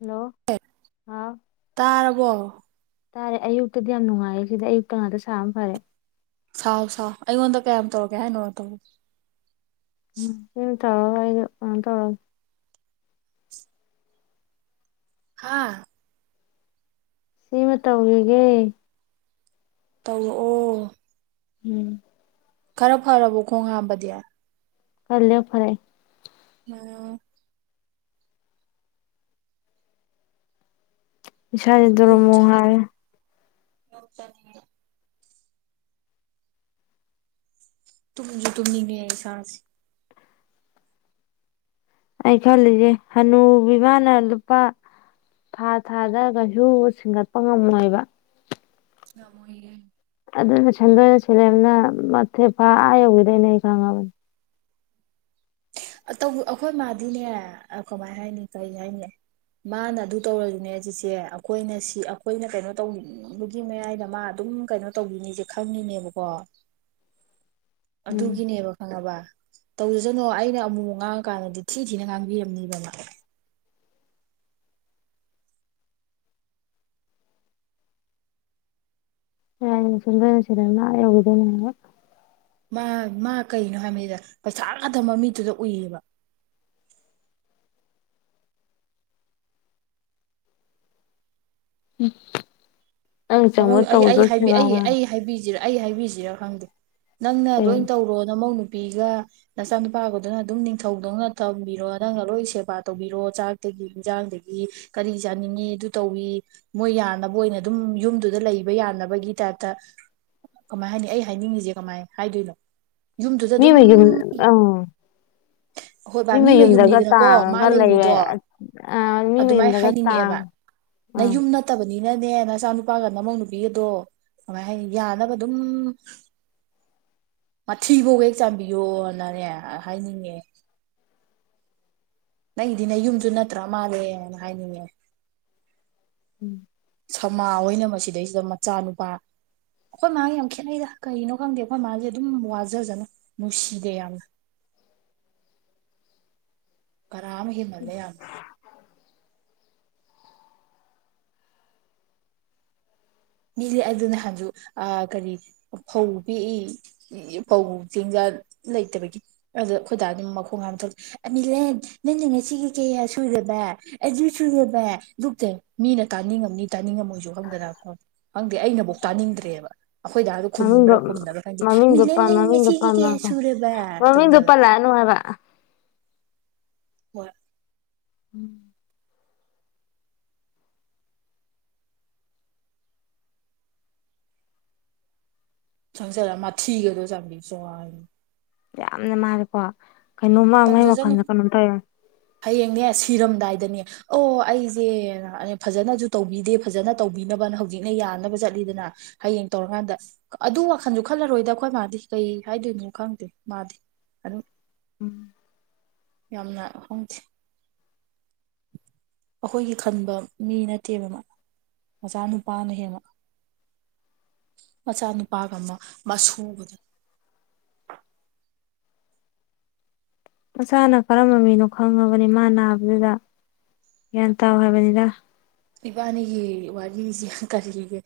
hello ꯑꯦ ꯍꯥꯎ ꯇꯥꯔꯕꯣ ꯇꯥꯔꯦ ꯑꯌꯨꯛꯇꯗꯤ ꯌꯥꯝ ꯅꯨꯡꯉꯥꯏꯌꯦ ꯁꯤꯗ ꯑꯌꯨꯛꯇ ꯉꯥꯛꯇ ꯁꯥꯅꯕꯅ ꯐꯔꯦ ꯁꯥꯎ ꯁꯥꯎ ꯑꯩꯉꯣꯟꯗ ꯀꯌꯥꯝ ꯇꯧꯔꯛꯀꯦ ꯍꯥꯏꯅꯣ ꯇꯧꯔꯣ ꯎꯝ ꯅꯪ ꯇꯧꯔꯒ ꯑꯩꯅ ꯑꯃꯨꯛ ꯇꯧꯔꯛ ꯍꯥꯥ ꯁꯤꯃ ꯇꯧꯒꯤꯒꯦ ꯇꯧꯔꯛꯑꯣ ꯎꯝ ꯈꯔ ꯐꯔꯕꯣ ꯈꯣꯡ ꯍꯥꯝꯕꯗꯤ ꯈꯔ ꯂꯦꯞꯈꯔꯦ ꯎꯝ ꯏꯁꯥꯁꯦ ꯌꯨꯝ ꯗꯣꯔꯣꯃꯣ ꯍꯥꯏꯔꯦ ꯆꯠꯅꯤꯡꯉꯤ ꯌꯨꯝ ꯆꯠꯅꯤꯡꯉꯦ ꯇꯨꯝꯖꯨ ꯇꯨꯝꯅꯤꯡꯉꯦ ꯏꯁꯥꯁꯦ ꯑꯩ ꯈꯜꯂꯤꯖꯦ ꯍꯥꯅꯨꯕꯤ ꯃꯥꯅ ꯂꯨꯄꯥ ꯊꯥ ꯊꯥꯗ ꯒꯩꯁꯨꯨ ꯁꯤꯡꯒꯠꯄ ꯉꯝꯃꯣꯏꯕ ꯉꯝꯃꯣꯏꯌꯦ ꯑꯗꯨꯅ ꯁꯦꯟꯗꯣꯏꯒ ꯁꯂꯦꯞꯅ ꯃꯊꯦ ꯐꯥ ꯑ ꯌꯧꯒꯤꯗꯣꯏꯅꯦ ꯑꯩ ꯈꯪꯉꯕꯅꯦ ꯑꯇꯧꯕ ꯑꯩꯈꯣꯏ ꯃꯥꯗꯤꯅꯦ ꯑꯥ ꯀꯃꯥꯏ ꯍꯥꯏꯅꯤ ꯀꯔꯤ ꯍꯥꯏꯅꯤ ꯃꯥꯅ ꯑꯗꯨ ꯇꯧꯔꯁꯨꯅꯦ ꯆꯤꯆꯦ ꯑꯈꯣꯏꯅ ꯁꯤ ꯑꯈꯣꯏꯅ ꯀꯩꯅꯣ ꯇꯧꯅꯤꯡꯕꯒꯤ ꯃꯌꯥꯏꯗ ꯃꯥ ꯑꯗꯨꯝ ꯀꯩꯅꯣ ꯇꯧꯗꯣꯏꯅꯤꯖꯦ ꯈꯪꯉꯤꯅꯦꯕꯀꯣ ꯎꯝ ꯑꯗꯨꯒꯤꯅꯦꯕ ꯈꯪꯉꯥꯕ ꯇꯧꯖꯖꯥꯅꯣ ꯑꯩꯅ ꯑꯃꯨꯛ ꯃꯨꯛ ꯉꯥꯡꯉꯀꯥꯟꯗꯗꯤ ꯊꯤ ꯊꯤꯅ ꯉꯥꯡꯕꯤꯔꯝꯅꯤꯕ ꯃꯥ ꯎꯝ ꯁꯦꯟꯗꯣꯏꯅ ꯁꯦꯂꯦꯞꯅ ꯑ ꯌꯧꯒꯤꯗꯣꯏꯅꯦ ꯃꯥ ꯃꯥ ꯃꯥ ꯀꯩꯅꯣ ꯍꯥꯏꯕꯅꯤꯗ ꯄꯩꯁꯥ ꯉꯥꯛꯇ ꯃꯃꯤꯠꯇꯨꯗ ꯎꯏ ꯑꯕ ꯍꯨꯝ ꯃꯃꯧꯗ ꯑꯩ ꯑꯩ ꯍꯥꯏꯕꯤ ꯑꯩ ꯑꯩ ꯍꯥꯏꯕꯤ ꯖꯤꯔꯥ ꯑꯩ ꯍꯥꯏꯕꯤꯖꯤꯔꯥ ꯈꯪꯗꯦ ꯅꯪꯅ ꯀꯩ ꯂꯣꯏ ꯇꯧꯔꯣ ꯅꯃꯧ ꯅꯨꯄꯤꯒ ꯅꯆꯥꯅꯨꯄꯥꯒꯗꯨꯅ ꯑꯗꯨꯝ ꯅꯤꯡꯊꯧꯗꯧꯅ ꯊꯝꯕꯤꯔꯣ ꯅꯪꯅ ꯂꯣꯏ ꯁꯦꯕꯥ ꯇꯧꯕꯤꯔꯣ ꯆꯥꯛ ꯇꯒꯤ ꯏꯟꯖꯥꯡꯗꯒꯤ ꯀꯔꯤ ꯆꯥꯅꯤꯡꯉꯤ ꯑꯗꯨ ꯇꯧꯋꯤ ꯃꯣꯏ ꯌꯥꯅꯕ ꯑꯣꯏꯅ ꯑꯗꯨꯝ ꯌꯨꯝ ꯑꯗꯨꯗ ꯂꯩꯕ ꯌꯥꯅꯕꯒꯤ ꯇꯥꯏꯞꯇ ꯀꯃꯥꯏ ꯍꯥꯏꯅꯤ ꯑꯩ ꯍꯥꯏꯅꯤꯡꯉꯤꯖꯦ ꯀꯃꯥꯏ ꯍꯥꯏꯗꯣꯏꯅꯣ ꯌꯨꯝꯗꯨꯗ ꯃꯤ ꯑꯗꯨꯝ ꯃꯌꯨꯝ ꯑꯥ ꯍꯣꯏꯕ ꯃꯤ ꯃꯌꯨꯝꯗꯒ ꯃꯌꯨꯝꯅꯤꯗꯅꯀꯣ ꯃꯥ ꯇꯥꯡꯉꯒ ꯂꯩꯔꯦ ꯂꯩꯔꯤꯗꯣ ꯑꯥ ꯃꯤ ꯑꯗꯨꯃꯥꯏꯅ ꯃꯌꯨꯝꯗꯒ ꯇꯥꯡ ꯍꯥꯏꯅꯤꯡꯉꯛꯑꯦꯕ ꯑꯥ ꯅꯌꯨꯝ ꯅꯠꯇꯕꯅꯤꯅꯅꯦ ꯅꯆꯥꯅꯨꯞ ꯄꯥꯒ ꯅꯃꯧ ꯅꯨꯄꯤꯒꯗꯣ ꯀꯃꯥꯏ ꯍꯥꯏꯅꯤ ꯌꯥꯅꯕ ꯑꯗꯨꯝ ꯃꯊꯤꯕꯥꯎ ꯍꯦꯛ ꯆꯥꯟꯕꯤꯌꯣꯅꯅꯦ ꯑꯥ ꯍꯥꯏꯅꯤꯡꯉꯦ ꯅꯪꯒꯤꯗꯤ ꯅꯌꯨꯝꯖꯨ ꯅꯠꯇ꯭ꯔ ꯃꯥꯜꯂꯦꯅ ꯍꯥꯏꯅꯤꯡꯉꯛꯑꯦ ꯎꯝ ꯁꯃꯥ ꯍꯣꯏꯅ ꯃꯁꯤꯗꯩꯁꯤꯗ ꯃꯆꯥꯅꯨꯄꯥ ꯑꯈꯣꯏ ꯃꯥꯒ ꯌꯥꯝ ꯈꯦꯠꯅꯩꯗ ꯀꯩꯅꯣ ꯈꯪꯗꯦ ꯑꯈꯣꯏ ꯃꯥꯖꯦ ꯑꯗꯨꯝ ꯋꯥꯖꯖꯅꯨ ꯅꯨꯡꯁꯤꯗꯦ ꯌꯥꯝꯅ ꯀꯔꯥ ꯑꯃ ꯍꯦꯟꯃꯜꯂꯦ ꯌꯥꯝꯅ ꯃꯤꯗꯤ ꯑꯗꯨ ꯅꯍꯥꯟꯖꯨ ꯑ ꯀꯔꯤ ꯐꯧ ꯄꯦꯛꯏ ꯄꯧ ꯆꯦꯡꯖ ꯂꯩꯇꯕꯒꯤ ꯑꯗꯨ ꯑꯩꯈꯣꯏ ꯗꯥꯗꯤ ꯃꯈꯣꯡ ꯍꯥꯝ ꯊꯣꯛ ꯑꯅꯤꯂꯦꯟ ꯅꯪꯅ ꯉꯁꯤꯒꯤ ꯀꯌꯥ ꯁꯨꯔꯕ ꯑꯗꯨ ꯁꯨꯔꯕ ꯗꯥꯛꯇꯔ ꯃꯤꯅ ꯇꯥꯅꯤꯡꯉꯝꯅꯤ ꯇꯥꯅꯤꯡꯉꯝꯃꯣꯏꯁꯨ ꯈꯪꯗꯅ ꯈꯪꯗꯦ ꯑꯩꯅꯐꯧ ꯇꯥꯅꯤꯡꯗ꯭ꯔꯦꯕ ꯑꯩꯈꯣꯏ ꯗꯥꯗꯣ ꯃꯃꯤꯡꯗꯣ ꯈꯨꯝꯕ꯭ꯔꯥ ꯈꯨꯝꯗ꯭ꯕꯔꯥ ꯈꯪꯗꯦ ꯃꯃꯤꯡꯗꯣ ꯃꯤꯂꯟ ꯄꯜ ꯅꯪ ꯃꯃꯤꯡꯗꯣ ꯉꯁꯤꯒꯤ ꯀꯌꯥ ꯄꯜꯂꯅꯨ ꯁꯨꯔꯕ ꯃꯃꯤꯡꯗꯣ ꯇꯧꯗꯕ ꯄꯜꯂꯛꯑꯅꯨ ꯍꯥꯏꯕ ꯍꯣꯏ ꯎꯝ ꯆꯪꯖꯤꯜꯂꯒ ꯃꯊꯤꯒꯗꯣ ꯆꯥꯕꯤ ꯆꯣꯡꯉꯅꯤ ꯌꯥꯝꯅ ꯃꯥꯅꯦꯀꯣ ꯀꯩꯅꯣꯃ ꯃꯥꯏ ꯇꯧꯖꯖꯅꯨ ꯋꯥꯈꯜꯗ ꯀꯩꯅꯣꯝ ꯇꯧꯋꯦ ꯍꯌꯦꯡꯅꯦ ꯁꯤꯔꯝꯗꯥꯏꯗꯅꯦ ꯑꯣ ꯑꯩꯁꯦ ꯅꯥꯍꯜꯗꯩꯩꯁꯨ ꯐꯖꯅꯁꯨ ꯇꯧꯕꯤꯗꯦ ꯐꯖꯅ ꯇꯧꯕꯤꯅꯕꯅ ꯍꯧꯖꯤꯛꯅ ꯌꯥꯅꯕ ꯆꯠꯂꯤꯗꯅ ꯍꯌꯦꯡ ꯇꯧꯔꯀꯥꯟꯗ ꯑꯗꯨ ꯋꯥꯈꯟꯁꯨ ꯈꯜꯂꯔꯣꯏꯗ ꯑꯩꯈꯣꯏ ꯃꯥꯗꯤ ꯀꯩ ꯍꯥꯏꯗꯣꯏꯅꯣ ꯈꯪꯗꯦ ꯃꯥꯗꯤ ꯑꯗꯨ ꯎꯝ ꯌꯥꯝꯅ ꯈꯪꯗꯦ ꯑꯩꯈꯣꯏꯒꯤ ꯈꯟꯕ ꯃꯤ ꯅꯠꯇꯦꯕ ꯃꯥ ꯃꯆꯥ ꯅꯨꯨꯄꯥꯅ ꯍꯦꯟꯅ ꯃꯆꯥꯅꯨꯄꯥꯒ ꯑꯃ ꯃꯁꯨꯒꯗꯨ ꯃꯆꯥꯅ ꯀꯔꯝꯕ ꯃꯤꯅꯣ ꯈꯪꯉꯕꯅꯤ ꯃꯥ ꯅꯥꯕꯗꯨꯗ ꯒ꯭ꯌꯥꯟ ꯇꯥꯎ ꯍꯥꯏꯕꯅꯤꯗ ꯏꯕꯥꯅꯤꯒꯤ ꯋꯥꯔꯤꯁꯤ ꯀꯔꯤꯒꯤ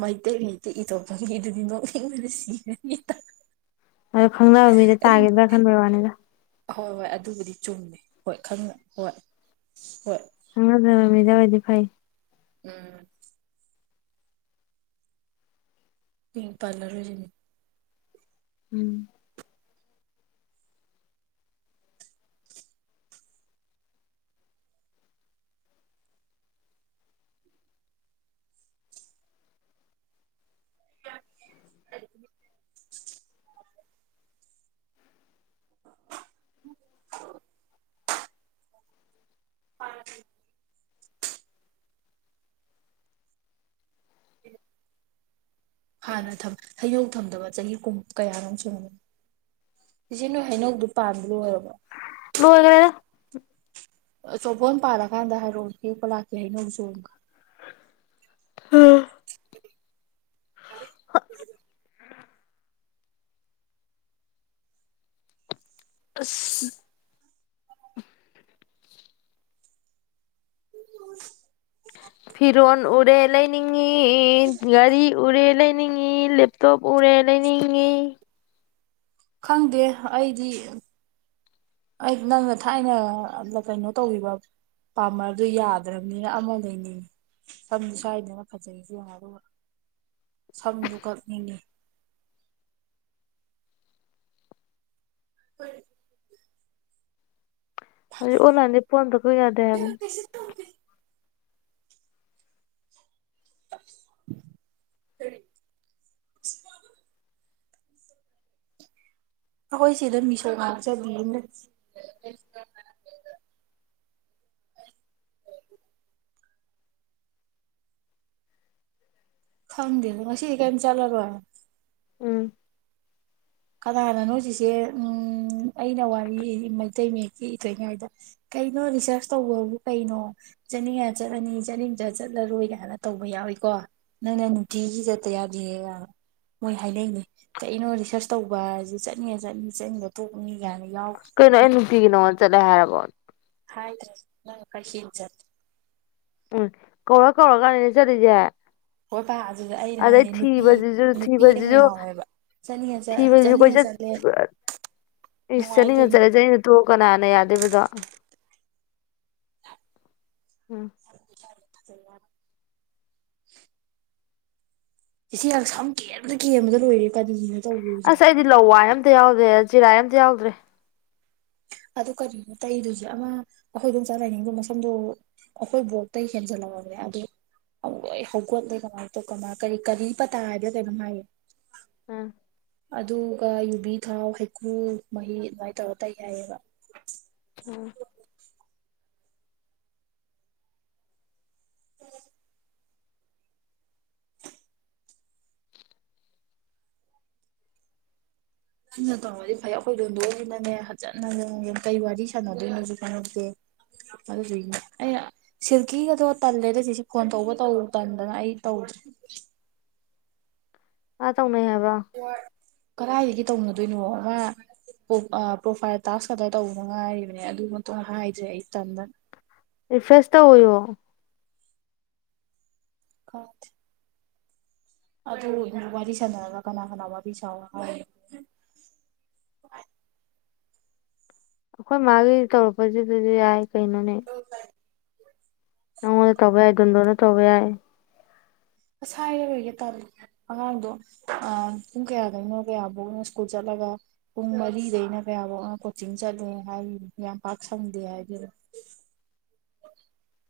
ꯃꯩꯇꯩ ꯃꯌꯦꯛꯇ ꯏꯊꯣꯛꯄꯒꯤ ꯗꯨꯗꯤ ꯅꯣꯛꯅꯤꯡꯕꯅꯥ ꯁꯤꯔꯅꯤꯗꯥ ꯑꯗꯣ ꯈꯪꯅꯕ ꯃꯤꯗ ꯇꯥꯒꯤꯗ꯭ꯔꯥ ꯈꯟꯕꯩ ꯋꯥꯅꯤꯗ ꯍꯣꯏ ꯍꯣꯏ ꯑꯗꯨꯕꯨꯗꯤ ꯆꯨꯝꯃꯦ ꯍꯣꯏ ꯈꯪꯅ ꯍꯣꯏ ꯍꯣꯏ ꯍꯪꯅꯖꯕꯃꯤꯗ ꯑꯣꯏꯗꯤ ꯐꯩ ꯎꯝ ꯃꯤꯡ ꯄꯜꯂ ꯔꯣꯏꯁꯤ ꯎꯝ ꯑꯗꯨ ꯖꯤꯞ ꯖꯤꯞ [inaudible] ꯐꯥꯟꯗꯤ ꯍꯥꯟꯅ ꯊꯝ ꯍꯩꯌꯧ ꯊꯝꯗꯕ ꯆꯍꯤ ꯀꯨꯝ ꯀꯌꯥꯅꯣꯝ ꯁꯨꯔꯝꯒ ꯏꯆꯦ ꯅꯣꯏ ꯍꯩꯅꯧꯗꯨ ꯄꯥꯟꯕ ꯂꯣꯏꯔꯕꯣ ꯂꯣꯏꯒꯔ꯭ꯦꯗꯥ ꯑꯆꯧꯕꯥꯝ ꯄꯥꯜꯂꯀꯥꯟꯗ ꯍꯥꯏꯔꯛꯑꯣ ꯍꯦꯛꯄ ꯂꯥꯛꯀꯦ ꯍꯩꯅꯧ ꯁꯨ ꯍ inaudible ꯑꯁ [inaudible] ꯐꯤꯔꯣꯟ ꯎꯔꯦ ꯂꯩꯅꯤꯡꯉꯤ ꯒꯥꯔꯤ ꯎꯔꯦ ꯂꯩꯅꯤꯡ ꯉꯤ ꯂꯦꯞ ꯇꯣꯞ ꯎꯔꯦ ꯂꯩꯅꯤꯡꯉꯤ ꯈꯪꯗꯦ ꯑꯩꯗꯤ ꯑꯩꯗꯤ ꯅꯪꯅ ꯊꯥꯏꯅ ꯀꯩꯅꯣ ꯇꯧꯒꯤꯕꯥ ꯄꯥꯃꯗꯨ ꯌꯥꯗ꯭ꯔꯕꯅꯤꯅ ꯑꯃ ꯂꯩꯅꯤꯡꯉꯦ ꯁꯝꯁꯨ ꯁꯏꯗꯅ ꯐꯖꯩ ꯑꯗꯨꯒ ꯁꯝꯁꯨ ꯀꯛꯅꯤꯡꯉꯤ ꯐꯣꯏ inaudible ꯍꯧꯖꯤꯛ ꯑꯣꯟꯂꯥꯏꯟꯗꯩ ꯄꯨꯣꯠ ꯑꯝꯇ ꯀꯛꯄ ꯌꯥꯗꯦ ꯍꯥꯏꯕꯅꯤ ꯏꯁꯨ ꯇꯣꯝꯕꯤ ꯑꯁ ꯀꯔꯤ ꯑꯩꯈꯣꯏ ꯆꯦꯗꯣ ꯃꯤꯁꯧ ꯉꯥꯛ ꯆꯡꯉꯦ ꯈꯪꯗꯦꯉꯣ ꯉꯁꯤꯗꯤ ꯀꯩꯝ ꯆꯠꯂꯔꯣꯏ ꯎꯝ ꯀꯅꯥꯅꯣ ꯅꯣꯏ ꯆꯤꯆꯦ ꯎꯝ ꯑꯩꯅ ꯋꯥꯔꯤ ꯃꯩꯇꯩ ꯃꯌꯦꯛꯀꯤ ꯏꯇꯣꯏꯉꯩꯗ ꯀꯩꯅꯣ ꯔꯤꯁꯔꯁ ꯇꯧꯕꯕꯨ ꯀꯩꯅꯣ ꯆꯅꯤꯉ ꯆꯠꯂꯅꯤ ꯆꯅꯤꯆꯥꯠ ꯆꯠꯂꯔꯣꯏ ꯀꯥꯏꯅ ꯇꯧꯕ ꯌꯥꯎꯏꯀꯣ ꯅꯪꯅ ꯅꯨꯡꯇꯤꯒꯤ ꯆꯠꯇ ꯌꯥꯗꯦꯒ ꯃꯣꯏ ꯍꯥꯏꯅꯩꯅꯦ ꯀꯩꯅꯣ ꯔꯤꯁꯔꯁ ꯇꯧꯕ ꯍꯥꯏꯁꯤ ꯆꯠꯅꯤꯡꯉ ꯆꯠꯅꯤ ꯆꯠꯅꯤꯡꯕ ꯇꯣꯛꯄꯅꯤ ꯀꯥꯏꯅ ꯌꯥꯎ ꯀꯩꯅꯣ ꯑꯩ ꯅꯨꯡꯇꯤꯒꯤ ꯅꯉꯗ ꯆꯠꯂꯦ ꯍꯥꯏꯔꯕꯣ ꯍꯥꯏꯗꯔꯤ [unintelligible] ꯎꯝ ꯀꯧꯔ ꯀꯧꯔꯒ ꯀꯅꯦ ꯆꯠꯂꯤꯁꯦ ꯍꯣꯏ ꯄꯥ ꯑꯗꯨꯗ ꯑꯩꯅ ꯑꯗꯦ ꯍꯥꯏꯅꯦ ꯅꯨꯄꯤ ꯊꯕꯖꯤꯖ ꯅꯨꯄꯤ ꯑꯃ ꯊꯕꯖꯤꯖ ꯌꯥꯎꯋꯦꯕ ꯆꯠꯅꯤꯡꯉ ꯊ ꯀꯣꯏ ꯆꯠꯅꯤꯡꯉ ꯆꯠꯂꯦ ꯆꯁꯥꯅꯤ ꯅꯨꯡꯉꯥꯏ ꯉ ꯀꯩꯅꯣ ꯆ ꯇꯣꯛ ꯀꯅꯥꯅ ꯌꯥꯗꯦꯕꯗꯣ [inaudible] [unintelligible] ꯏꯆꯦ ꯍ ꯁꯝ ꯀꯦꯟꯕꯗ ꯀꯦꯝꯕꯗ ꯂꯣꯏꯔꯦ ꯀꯗꯤꯒꯤꯅꯣ ꯇꯧꯕꯤꯨꯁꯦ ꯑꯁ ꯑꯩꯗꯤ ꯂꯋꯥꯏ ꯑꯝꯇ ꯌꯥꯎꯗ꯭ꯔꯦ ꯆꯤꯔꯥꯏ ꯑꯝꯇ ꯌꯥꯎꯗ꯭ꯔꯦ ꯑꯗꯨ ꯀꯔꯤꯅꯣ ꯇꯩꯗꯨꯣꯏꯁ ꯑꯃ ꯑꯩꯈꯣꯏꯗꯣꯝ ꯆꯠꯂꯅꯤꯡꯗꯨꯝ ꯃ ꯁꯝꯗꯣ ꯑꯩꯈꯣꯏ ꯕꯣꯛꯇꯩ ꯍꯦꯟ ꯍꯦꯟꯖꯤꯟ ꯂꯧꯔꯥꯃꯦ ꯑꯗꯨ ꯍꯣꯏ ꯍꯧꯒꯠꯗꯦ ꯀꯃꯥꯏꯅ ꯇꯧ ꯀꯃꯥꯏ ꯀꯔꯤ ꯀꯔꯤ ꯄꯇꯥ ꯍꯥꯏꯗ ꯀꯩꯅꯣ ꯍꯥꯏꯌꯦ ꯎꯝ ꯑꯗꯨꯒ ꯌꯨꯕꯤ ꯊꯥꯎ ꯍꯩꯀ꯭ꯔꯨ ꯃꯍꯤ ꯑꯗꯨꯃꯥꯏꯅ ꯇꯧꯔ ꯇꯩ ꯍꯥꯏꯏꯑꯕ ꯎꯝ ꯅꯪꯟꯅ ꯇꯧꯔꯗꯤ ꯐꯩ ꯑꯩꯈꯣꯏ ꯂꯣꯟꯗꯣꯛꯏꯁꯤꯅꯅꯦ ꯐꯖꯅ ꯀꯩ ꯋꯥꯔꯤ ꯁꯥꯟꯅꯗꯣꯏꯅꯣꯁꯨ ꯀꯩꯅꯧꯗꯦ [unintelligible] ꯁꯤꯜꯀꯤꯒꯗꯣ ꯇꯜꯂꯦꯗ ꯆꯤꯆꯦ ꯀꯣꯟ ꯇꯧꯕ ꯇꯧ ꯇꯟꯗꯅ ꯑꯩ ꯇꯧꯗ꯭ꯔꯔꯤ ꯃꯥ ꯇꯧꯅꯩ ꯍꯥꯏꯕ꯭ꯔꯣ ꯀꯗꯥꯏꯗꯒꯤ ꯇꯧꯅꯗꯣꯏꯅꯣ ꯑꯃ ꯄ꯭ꯔꯣꯐꯥꯏꯜ ꯇꯥꯛꯁ ꯈꯛꯇ ꯇꯧꯕ ꯉꯥꯏꯔꯤꯕꯅꯦ ꯑꯗꯨꯃꯇ ꯍꯥꯏꯗ꯭ꯔꯦ ꯑꯩ ꯏꯇꯝꯗ ꯔꯤꯐ꯭ꯔꯦꯁ ꯇꯧꯕꯣ [unintelligible] ꯑꯗꯨ ꯋꯥꯔꯤ ꯁꯥꯟꯅꯔꯒ ꯀꯅꯥ ꯀꯅꯥ ꯋꯥꯔꯤ ꯁꯥ ꯍꯥꯏꯦ ꯑꯩꯈꯣꯏ ꯃꯥꯒꯤ ꯇꯧꯔꯛꯄꯁꯤꯗꯗꯤ ꯌꯥꯏ ꯀꯩꯅꯣꯅꯦ [unintelligible] ꯅꯪꯉꯣꯟꯗ ꯇꯧꯕ ꯌꯥꯏ ꯗꯟꯗꯣꯅ ꯇꯧꯕ ꯌꯥꯏ ꯑꯁ ꯍꯥꯏꯔꯔꯣꯏꯗ ꯇꯜꯂꯦ ꯑꯉꯥꯡꯗꯣ ꯄꯨꯡ ꯀꯌꯥ ꯀꯩꯅꯣ ꯀꯌꯥꯐꯧꯅ ꯁ꯭ꯀꯨꯜ ꯆꯠꯂꯒ ꯄꯨꯡ ꯃꯔꯤꯗꯩꯅ ꯀꯌꯥꯐꯧꯅ ꯀꯣꯆꯤꯡ ꯆꯠꯂꯦ ꯍꯥꯏꯔꯤ ꯌꯥꯝ ꯄꯥꯛ ꯁꯪꯗꯦ ꯍꯥꯏꯗꯨꯗ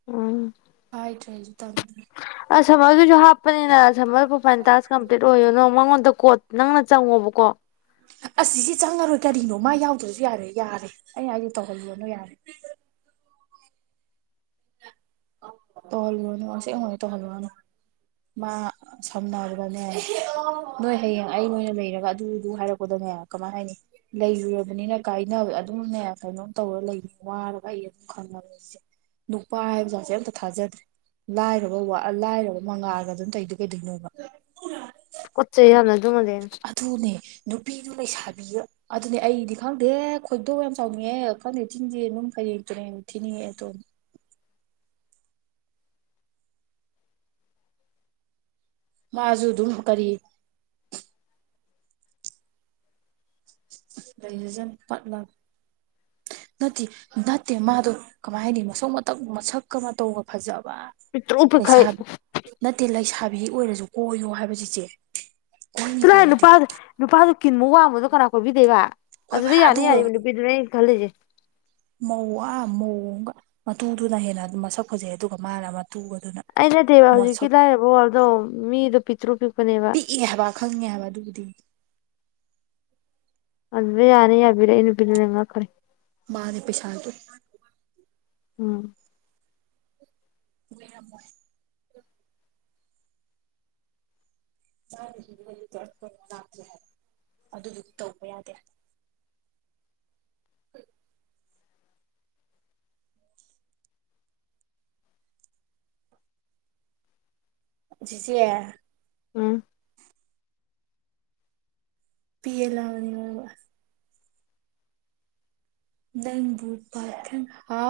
ꯎꯝ ꯍꯥꯏꯗ꯭ꯔꯦ ꯍꯥꯏꯁꯨ ꯊꯝꯗ꯭ꯔꯦ ꯑꯁ ꯁꯝꯃꯔꯗꯨꯁꯨ ꯍꯥꯞꯄꯅꯤꯅ ꯁꯝꯃꯔ ꯄ꯭ꯔꯣꯐꯥꯏꯟ ꯇꯥꯁ ꯀꯝꯄ꯭ꯂꯤꯠ ꯑꯣꯏꯌꯨꯅꯣ ꯃꯉꯣꯟꯗ ꯀꯣꯠ ꯅꯪꯅ ꯆꯪꯉꯣꯕꯀꯣ ꯑꯁꯤꯁꯦ ꯆꯪꯉꯔꯣꯏ ꯀꯔꯤꯅꯣ ꯃꯥ ꯌꯥꯎꯗ꯭ꯔꯁꯨ ꯌꯥꯔꯦ ꯌꯥꯔꯦ ꯑꯩ ꯍꯥꯏꯗꯦ ꯇꯧꯍꯌꯅꯣ ꯌꯥꯔꯦ ꯇ ꯍꯜꯋꯥꯅꯁꯦ ꯇ ꯍꯂꯋꯥꯅ ꯃꯥ ꯁꯝꯅꯕꯗꯅꯦ ꯅꯣꯏ ꯍꯌꯦꯡ ꯑꯩ ꯅꯣꯏꯅ ꯂꯩꯔꯒ ꯑꯗꯨꯗꯨ ꯍꯥꯏꯔꯛꯄꯗꯅꯦ ꯀꯃꯥꯏꯅ ꯍꯥꯏꯅꯤ ꯂꯩꯔꯨꯔꯕꯅꯤꯅ ꯀꯥꯏꯅꯕ ꯑꯗꯨꯝꯅꯦ ꯀꯩꯅꯣꯝ ꯇꯧꯔ ꯂꯩ ꯋꯥꯔꯒ ꯑꯩ ꯑꯗꯨꯝ ꯈꯪꯉꯁꯦ ꯙꯄꯥ ꯍꯥꯏꯕ ꯑꯝꯇ ꯊꯥꯖꯗ꯭ꯔꯦ ꯂꯥꯏꯔꯕ ꯂꯥꯏꯔꯕ ꯃꯉꯥꯜꯔꯒ ꯑꯗꯨꯝ ꯇꯩꯗꯣꯏ ꯀꯩꯗꯣꯏꯅꯣꯕ ꯀꯆ ꯆꯩ ꯌꯥꯝꯅ ꯑꯗꯨ ꯃꯗꯅ ꯑꯗꯨꯅꯦ ꯅꯨꯄꯤꯗꯨ ꯂꯩꯁꯥꯕꯤ ꯑꯗꯨꯅꯦ ꯑꯩꯗꯤ ꯈꯪꯗꯦ ꯈꯣꯏꯗꯣ ꯌꯥꯝ ꯆꯥꯎꯅꯤꯡꯉꯦ ꯈꯪꯗꯦ ꯆꯤꯟꯗꯤꯦ ꯑꯗꯨꯝ ꯍꯌꯦ ꯌꯦꯡ ꯇꯨꯅ ꯊꯤꯅꯤꯡꯉꯑꯦ ꯑꯗꯨꯣꯅꯦ ꯃꯥꯁꯨ ꯑꯗꯨꯝ ꯀꯔꯤ ꯂꯩ ꯍꯖꯅ ꯄꯠꯂ ꯅꯠꯇꯦ ꯅꯠꯇꯦ ꯃꯥꯗꯣ ꯀꯃꯥꯏ ꯍꯥꯢꯅꯤ ꯃꯁꯛ ꯃꯇꯧ ꯃꯁꯛꯀ ꯃꯇꯧꯒ ꯐꯖꯕ ꯄꯤꯛꯇ꯭ꯔꯨ ꯄꯤꯛꯈꯩ ꯂꯩꯁꯥ ꯅꯠꯇꯦ ꯂꯩꯁꯥꯕꯤ ꯑꯣꯏꯔꯁꯨ ꯀꯣꯏꯌꯣ ꯍꯥꯏꯕ ꯆꯤꯆꯦ ꯀꯣꯏꯅꯤ ꯆꯠꯂꯨꯍꯦ ꯀꯣꯏꯔꯗꯤ ꯅꯨꯄꯥꯗꯨ ꯅꯨꯄꯥꯗꯣ ꯀꯤꯟ ꯃꯨꯛ ꯋꯥꯡꯕꯗꯣ ꯀꯅꯥ ꯀꯣꯏꯕꯤꯗꯣꯢꯕ ꯀꯣꯏꯕ ꯑꯗꯨꯗ ꯌꯥꯅꯤ ꯑꯗꯨ ꯌꯥꯔꯤꯕ ꯗ ꯈꯜꯂꯤꯁꯤꯦ [inaudible] ꯃꯧ ꯑ ꯃꯧ ꯑꯃꯒ ꯃꯇꯨꯗꯨꯅ ꯍꯦꯟꯅ ꯑꯗꯨꯝ ꯃꯁꯛ ꯐꯖꯩ ꯑꯗꯨꯒ ꯃꯥꯅ ꯃꯇꯨꯒꯗꯨꯅ ꯑꯩ ꯅꯠꯇꯦꯕ ꯍꯧꯖꯤꯛꯀꯤ ꯃꯁꯛ ꯂꯥꯏꯔꯕ ꯋꯥꯔꯜꯗꯣ ꯃꯤꯗꯣ ꯄꯤꯛꯇ꯭ꯔꯨ ꯄꯤꯛꯄꯅꯦꯕ ꯑꯦ ꯍꯥꯏꯕ ꯈꯪꯉꯦ ꯍꯥꯏꯕ ꯑꯗꯨꯕꯨꯗꯤ ꯑꯗꯨꯗ ꯌꯥꯅꯤ ꯌꯥꯕꯤꯔꯛꯏꯕ ꯅꯨꯄꯤꯗꯨꯅ ꯍꯦꯟꯅ ꯉꯛꯈ꯭ꯔꯦ ꯃꯥꯅꯦ ꯄꯩꯁꯥꯗꯣ ꯎꯝ ꯂꯩꯔꯝꯃꯣꯢ ꯑꯗꯨꯗꯤ ꯇꯧꯕ ꯌꯥꯗꯦ [inaudible] ꯍ [inaudible] ꯆꯤꯆꯦ ꯎꯝ ꯄꯤꯌꯦ ꯂꯥꯛꯕꯅꯤꯉꯕ [inaudible] ꯄ ꯍꯥ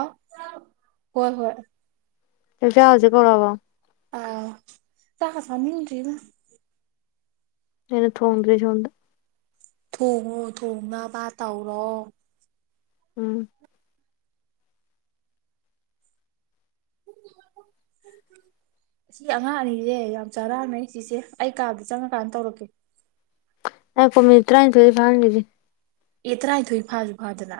ꯍꯣꯏ ꯍꯣꯏ [inaudible] ꯆꯥꯛ ꯆꯥꯔꯨꯔꯁꯦ ꯀꯧꯔꯛꯑꯕꯣ ꯑꯧ ꯆꯥꯛꯀ ꯆꯥꯅꯤꯡꯗ꯭ꯔꯤꯗꯥ ꯑꯩꯅ ꯊꯣꯡꯗ꯭ꯔꯤ ꯁꯣꯝꯗ ꯊꯣꯡꯉꯣ ꯊꯣꯡꯅꯕꯥ ꯇꯧꯔꯣ ꯎꯝ [inaudible] ꯁꯤ ꯑꯉꯥꯡ ꯑꯅꯤꯁꯦ ꯌꯥꯝ ꯆꯔꯥꯡꯅꯩ ꯆꯤꯆꯦ ꯑꯩ ꯀꯥꯗ ꯆꯪꯉꯀꯥꯟꯗ ꯇꯧꯔꯛꯀꯦ ꯉꯥꯢꯈꯣ ꯃꯤꯠꯅꯤꯠ ꯇꯔꯥꯅꯤꯊꯣꯢꯗꯤ ꯐꯥꯍꯟꯈꯤꯁꯤ ꯑꯦ ꯇꯔꯥꯅꯤꯊꯣꯏ ꯐꯥꯁꯨ ꯐꯥꯗꯅ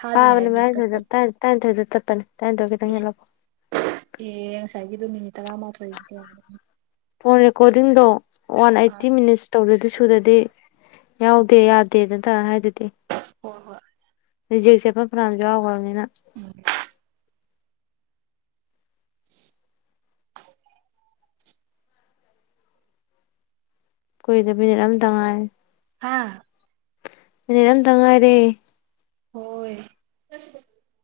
ꯐꯥꯗ꯭ꯔꯤꯉꯩꯗ ꯐꯥꯕꯅꯦ ꯑꯗꯨꯝ ꯃꯔꯊꯣꯏꯗ ꯇꯠꯄꯅꯤ ꯇ ꯇꯔꯥꯊꯣꯏꯗ ꯆꯠꯄꯅꯤ ꯇꯔꯥꯊꯣꯏ ꯇꯪ ꯄ꯭ꯂꯤꯁ ꯍꯦꯜꯂꯛꯑꯣ [inaudible] ꯑꯦ ꯉꯁꯥꯏꯒꯤꯗꯨ ꯃꯤꯅꯤꯠ ꯇꯔꯥꯃꯥꯊꯣꯏꯒꯤꯗꯤ ꯌꯥꯔꯅꯤ [inaudible] ꯐꯣꯟ ꯔꯦꯀꯣꯔꯗꯤꯡꯗꯣ ꯋꯥꯟ ꯑꯩꯠꯇꯤ ꯃꯤꯅꯤꯠꯁ ꯇꯧꯗꯗꯤ ꯁꯨꯗꯗꯤ ꯌꯥꯎꯗꯦ ꯌꯥꯗꯦ ꯅꯠꯇ꯭ꯔꯥ ꯍꯥꯏꯗꯨꯗꯤ ꯍꯣꯏ ꯍꯣꯏ ꯖꯦꯛꯁꯦ ꯐ ꯐ꯭ꯔꯥꯝꯁꯨ ꯌꯥꯎꯈ꯭ꯔꯕꯅꯤꯅ [inaudible] ꯎꯝ ꯀꯨꯏꯗꯦ ꯃꯤꯅꯠ ꯑꯃꯇꯪ ꯉꯥꯏꯔꯦ ꯍꯥꯥ ꯃꯤꯅꯠ ꯑꯃꯇꯪ ꯉꯥꯏꯔꯦ ꯍꯣꯏ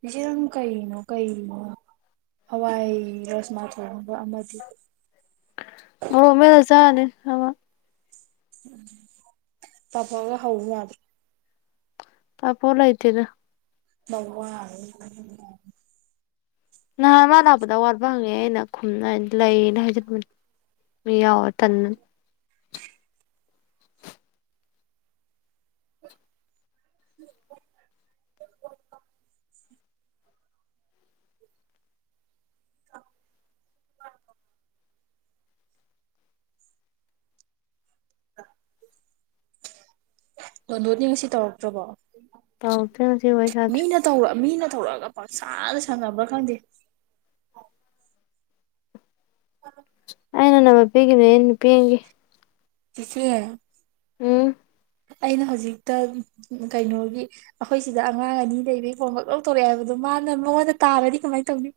ꯏꯆꯦ ꯅꯪ ꯀꯩꯅꯣ ꯀꯩꯅ ꯍꯋꯥꯏ ꯔꯥꯖꯃꯥ ꯊꯣꯡꯕ ꯑꯃꯗꯤ ꯑꯣ ꯃꯦꯂ ꯆꯅꯤꯦ ꯑ [inaudible] ꯄꯥꯐꯣꯔꯒ ꯍꯧ ꯌꯥꯗ꯭ꯔꯣ ꯄꯥꯐꯣꯔ ꯂꯩꯇꯦꯗ ꯃ [inaudible] ꯅꯍꯥꯟ ꯃꯥ ꯂꯥꯛꯄꯗ ꯑꯋꯥꯠꯄ ꯍꯪꯉꯦ ꯑꯩꯅ ꯈꯨꯝꯅꯅ ꯂꯩꯅ ꯍꯥꯏꯖꯟꯕꯅꯦ [inaudible] ꯃꯤ ꯌꯥꯋꯥ ꯇꯟꯅ [inaudible] ꯎꯝ [inaudible] [inaudible] ꯇꯣꯟꯗꯣꯟꯗꯤ ꯉꯁꯤ ꯇꯧꯔꯛꯇ꯭ꯔꯕꯣ ꯇꯧꯔꯛꯇ꯭ꯔꯦ ꯉꯁꯤ ꯋꯥꯔꯤ ꯁꯥꯗ꯭ꯔꯤ ꯃꯤꯅ ꯇꯧꯔ ꯃꯤꯅ ꯇꯧꯔꯛꯑꯒ ꯄꯪꯁꯥꯟꯗ ꯁꯥꯟꯅꯕ꯭ꯔ ꯈꯪꯗꯦ ꯑ ꯑꯩꯅ ꯅꯃ ꯄꯤꯒꯤꯅꯦ ꯑꯩꯅ ꯄꯦꯟꯒꯤ ꯆꯁꯔꯤ ꯎꯝ ꯑꯩꯅ ꯍꯧꯖꯤꯛꯇ ꯀꯩꯅꯣꯒꯤ ꯑꯩꯈꯣꯏ ꯁꯤꯗ ꯑꯉꯥꯡ ꯑꯅꯤ ꯂꯩꯕꯩ ꯄꯣꯝꯈꯛ ꯂꯧꯊꯧꯣꯔꯛꯑꯦ ꯍꯥꯏꯕꯗꯣ ꯃꯥꯅ ꯃꯉꯣꯟꯗ ꯇꯥꯔꯗꯤ ꯀꯃꯥꯏꯅ ꯇꯧꯅꯤ